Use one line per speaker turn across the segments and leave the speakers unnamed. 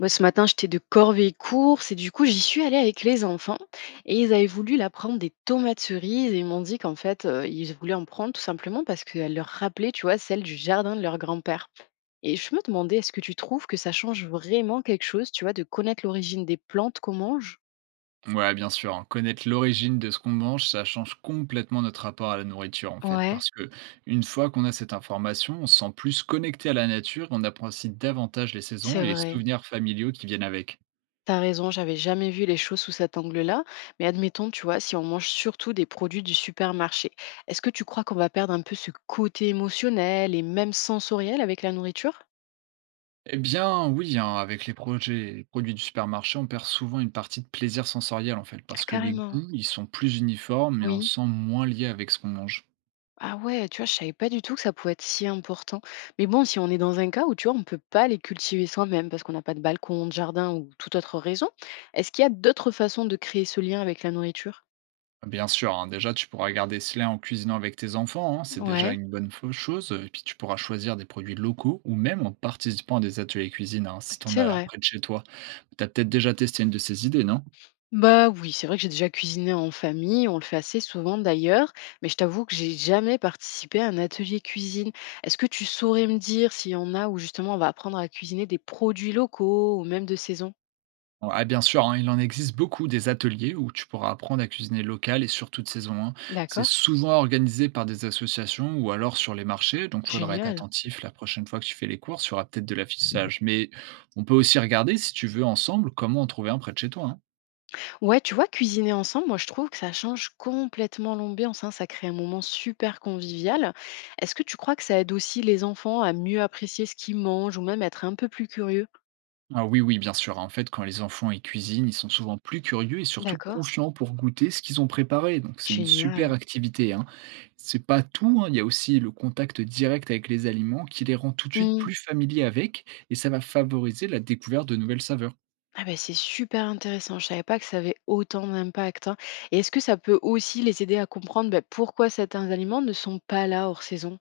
Moi, ce matin, j'étais de corvée course et du coup, j'y suis allée avec les enfants et ils avaient voulu la prendre des tomates cerises et ils m'ont dit qu'en fait, ils voulaient en prendre tout simplement parce qu'elle leur rappelait, tu vois, celle du jardin de leur grand-père. Et je me demandais, est-ce que tu trouves que ça change vraiment quelque chose, tu vois, de connaître l'origine des plantes qu'on mange.
Ouais, bien sûr, hein. Connaître l'origine de ce qu'on mange, ça change complètement notre rapport à la nourriture, en fait,
Ouais,
parce que une fois qu'on a cette information, on se sent plus connecté à la nature, on apprécie davantage les saisons
c'est
et les
vrai.
souvenirs familiaux qui viennent avec.
T'as raison, j'avais jamais vu les choses sous cet angle-là. Mais admettons, tu vois, si on mange surtout des produits du supermarché, est-ce que tu crois qu'on va perdre un peu ce côté émotionnel et même sensoriel avec la nourriture?
Eh bien, oui, hein, avec les projets, les produits du supermarché, on perd souvent une partie de plaisir sensoriel, en fait,
Ah,
parce que les
carrément.
goûts, ils sont plus uniformes et on
Oui.
se sent moins lié avec ce qu'on mange.
Ah ouais, tu vois, je savais pas du tout que ça pouvait être si important. Mais bon, si on est dans un cas où, tu vois, on peut pas les cultiver soi-même parce qu'on n'a pas de balcon, de jardin ou toute autre raison, est-ce qu'il y a d'autres façons de créer ce lien avec la nourriture?
Bien sûr, hein, déjà tu pourras garder ce lien en cuisinant avec tes enfants, hein, c'est déjà
Ouais,
une bonne chose. Et puis tu pourras choisir des produits locaux ou même en participant à des ateliers cuisine, hein, si t'en
c'est
as
vrai.
près de chez toi. Tu as peut-être déjà testé une de ces idées, non?
Bah oui, c'est vrai que j'ai déjà cuisiné en famille, on le fait assez souvent d'ailleurs, mais je t'avoue que j'ai jamais participé à un atelier cuisine. Est-ce que tu saurais me dire s'il y en a où justement on va apprendre à cuisiner des produits locaux ou même de saison?
Bon, ah bien sûr, hein, il en existe beaucoup des ateliers où tu pourras apprendre à cuisiner local et surtout de saison, hein. C'est
D'accord.
souvent organisé par des associations ou alors sur les marchés, donc faudra être
Génial.
attentif la prochaine fois que tu fais les courses, il y aura peut-être de l'affichage. Mais on peut aussi regarder si tu veux ensemble comment en trouver un près de chez toi, hein.
Ouais, tu vois, cuisiner ensemble, moi je trouve que ça change complètement l'ambiance, hein, ça crée un moment super convivial. Est-ce que tu crois que ça aide aussi les enfants à mieux apprécier ce qu'ils mangent ou même être un peu plus curieux?
Ah oui, oui, bien sûr, hein. En fait, quand les enfants y cuisinent, ils sont souvent plus curieux et surtout
D'accord.
confiants pour goûter ce qu'ils ont préparé. Donc, c'est une super
Génial.
activité, hein. C'est pas tout, hein, il y a aussi le contact direct avec les aliments qui les rend tout de suite plus familiers avec, et ça va favoriser la découverte de nouvelles saveurs.
Ah ben c'est super intéressant, je savais pas que ça avait autant d'impact, hein. Et est-ce que ça peut aussi les aider à comprendre, bah, pourquoi certains aliments ne sont pas là hors saison?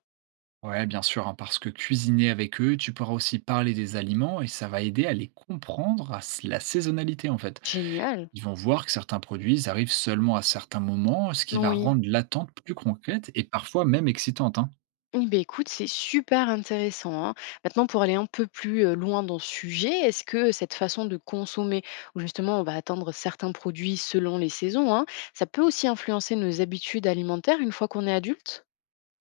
Ouais, bien sûr, hein, parce que cuisiner avec eux, tu pourras aussi parler des aliments et ça va aider à les comprendre à la saisonnalité, en fait.
Génial.
Ils vont voir que certains produits ils arrivent seulement à certains moments, ce qui va
Oui.
rendre l'attente plus concrète et parfois même excitante, hein.
Eh ben écoute, c'est super intéressant, hein. Maintenant, pour aller un peu plus loin dans ce sujet, est-ce que cette façon de consommer, où justement on va attendre certains produits selon les saisons, hein, ça peut aussi influencer nos habitudes alimentaires une fois qu'on est adulte?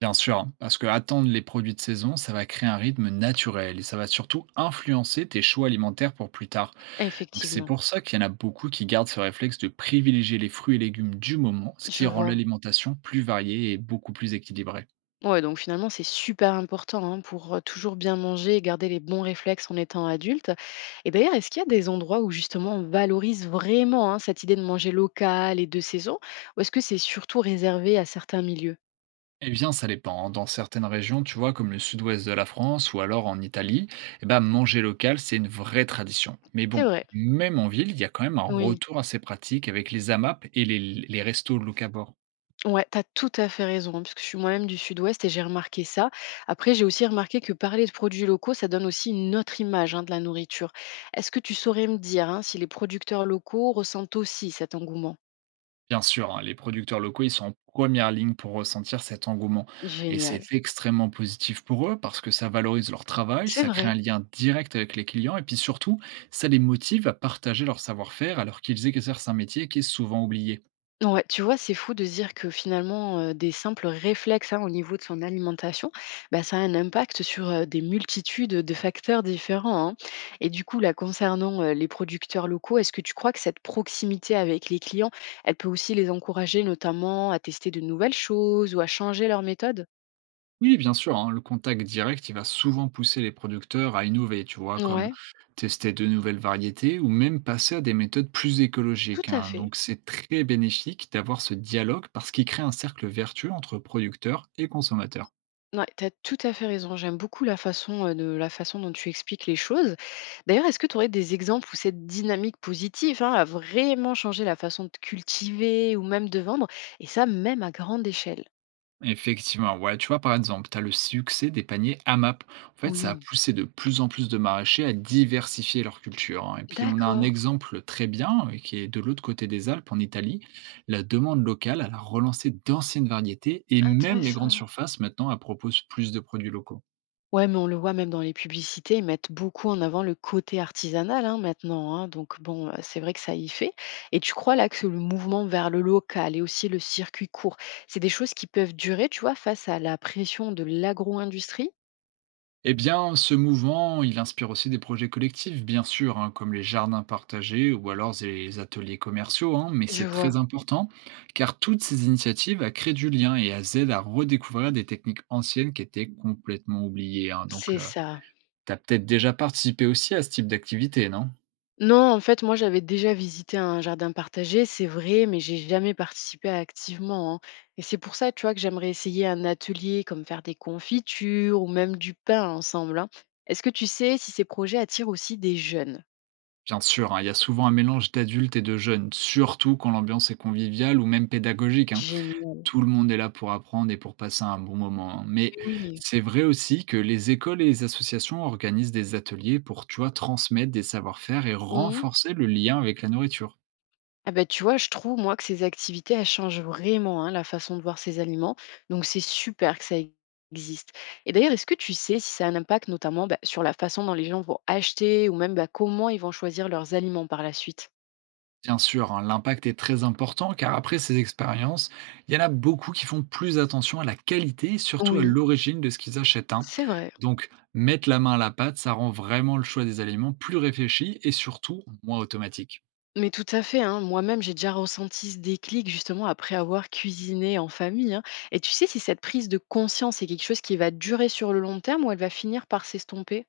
Bien sûr, hein, parce que attendre les produits de saison, ça va créer un rythme naturel et ça va surtout influencer tes choix alimentaires pour plus tard. Donc c'est
Effectivement,
pour ça qu'il y en a beaucoup qui gardent ce réflexe de privilégier les fruits et légumes du moment, ce
je
qui rend
vois.
l'alimentation plus variée et beaucoup plus équilibrée.
Ouais, donc finalement, c'est super important hein, pour toujours bien manger et garder les bons réflexes en étant adulte. Et d'ailleurs, est-ce qu'il y a des endroits où justement on valorise vraiment hein, cette idée de manger local et de saison, ou est-ce que c'est surtout réservé à certains milieux?
Eh bien, ça dépend, hein. Dans certaines régions, tu vois, comme le sud-ouest de la France ou alors en Italie, eh ben, manger local, c'est une vraie tradition. Mais
C'est
bon,
vrai,
même en ville, il y a quand même un
oui.
retour à ces pratiques avec les AMAP et les restos locavores.
Ouais, t'as tout à fait raison, hein, parce que je suis moi-même du Sud-Ouest et j'ai remarqué ça. Après, j'ai aussi remarqué que parler de produits locaux, ça donne aussi une autre image hein, de la nourriture. Est-ce que tu saurais me dire hein, si les producteurs locaux ressentent aussi cet engouement?
Bien sûr, hein, les producteurs locaux, ils sont en première ligne pour ressentir cet engouement. Et c'est
Génial.
extrêmement positif pour eux parce que ça valorise leur travail,
C'est
ça crée un
vrai.
lien direct avec les clients et puis surtout, ça les motive à partager leur savoir-faire alors qu'ils exercent un métier qui est souvent oublié.
Ouais, tu vois, c'est fou de se dire que finalement, des simples réflexes, hein, au niveau de son alimentation, bah, ça a un impact sur, des multitudes, de facteurs différents, hein. Et du coup, là, concernant, les producteurs locaux, est-ce que tu crois que cette proximité avec les clients, elle peut aussi les encourager notamment à tester de nouvelles choses ou à changer leurs méthodes?
Oui, bien sûr, hein, le contact direct, il va souvent pousser les producteurs à innover, tu vois, comme
Ouais,
tester de nouvelles variétés ou même passer à des méthodes plus
tout
écologiques,
à
hein.
fait.
Donc c'est très bénéfique d'avoir ce dialogue parce qu'il crée un cercle vertueux entre producteurs et consommateurs.
Ouais, tu as tout à fait raison. J'aime beaucoup la façon, dont tu expliques les choses. D'ailleurs, est-ce que tu aurais des exemples où cette dynamique positive, hein, a vraiment changé la façon de cultiver ou même de vendre et ça, même à grande échelle?
Effectivement, ouais, tu vois, par exemple, tu as le succès des paniers AMAP. En fait, ça a
Oui.
poussé de plus en plus de maraîchers à diversifier leur culture, hein. Et puis, on a un
D'accord,
exemple très bien qui est de l'autre côté des Alpes, en Italie. La demande locale, elle a relancé d'anciennes variétés et même les grandes
intéressant.
surfaces maintenant, elles proposent plus de produits locaux.
Ouais, mais on le voit même dans les publicités, ils mettent beaucoup en avant le côté artisanal, hein, maintenant, hein, donc bon, c'est vrai que ça y fait et tu crois là que le mouvement vers le local et aussi le circuit court, c'est des choses qui peuvent durer, tu vois, face à la pression de l'agro-industrie?
Eh bien, ce mouvement, il inspire aussi des projets collectifs, bien sûr, hein, comme les jardins partagés ou alors les ateliers commerciaux, hein, mais
Je
c'est
vois,
très important, car toutes ces initiatives a créé du lien et elles aident à redécouvrir des techniques anciennes qui étaient complètement oubliées, hein. Donc,
c'est ça.
tu as peut-être déjà participé aussi à ce type d'activité, non?
Non, en fait, moi, j'avais déjà visité un jardin partagé, c'est vrai, mais j'ai jamais participé activement, hein. Et c'est pour ça, tu vois, que j'aimerais essayer un atelier comme faire des confitures ou même du pain ensemble, hein. Est-ce que tu sais si ces projets attirent aussi des jeunes?
Bien sûr, hein, il y a souvent un mélange d'adultes et de jeunes, surtout quand l'ambiance est conviviale ou même pédagogique, hein.
Génial.
Tout le monde est là pour apprendre et pour passer un bon moment, hein. Mais
Mais oui.
c'est vrai aussi que les écoles et les associations organisent des ateliers pour, tu vois, transmettre des savoir-faire et
Mhm.
renforcer le lien avec la nourriture.
Ah bah, tu vois, je trouve, moi, que ces activités, elles changent vraiment hein, la façon de voir ces aliments. Donc, c'est super que ça existe. Et d'ailleurs, est-ce que tu sais si ça a un impact notamment bah, sur la façon dont les gens vont acheter ou même bah, comment ils vont choisir leurs aliments par la suite?
Bien sûr, hein, l'impact est très important car après ces expériences, il y en a beaucoup qui font plus attention à la qualité et surtout à
Oui,
l'origine de ce qu'ils achètent, hein.
c'est vrai.
Donc, mettre la main à la pâte, ça rend vraiment le choix des aliments plus réfléchi et surtout moins automatique.
Mais tout à fait, hein. Moi-même, j'ai déjà ressenti ce déclic justement après avoir cuisiné en famille. Hein. Et tu sais si cette prise de conscience est quelque chose qui va durer sur le long terme ou elle va finir par s'estomper?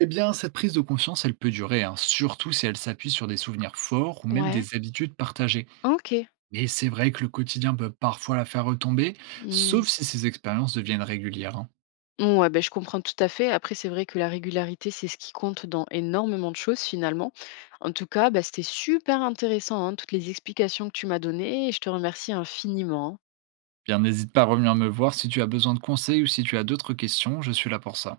Eh bien, cette prise de conscience, elle peut durer, hein, surtout si elle s'appuie sur des souvenirs forts ou même
Ouais.
des habitudes partagées.
Ok.
Mais c'est vrai que le quotidien peut parfois la faire retomber,
Mmh.
sauf si ces expériences deviennent régulières, hein.
Ouais, ben, je comprends tout à fait. Après, c'est vrai que la régularité, c'est ce qui compte dans énormément de choses finalement. En tout cas, bah, c'était super intéressant, hein, toutes les explications que tu m'as données et je te remercie infiniment. Hein.
Bien, n'hésite pas à revenir me voir si tu as besoin de conseils ou si tu as d'autres questions, je suis là pour ça.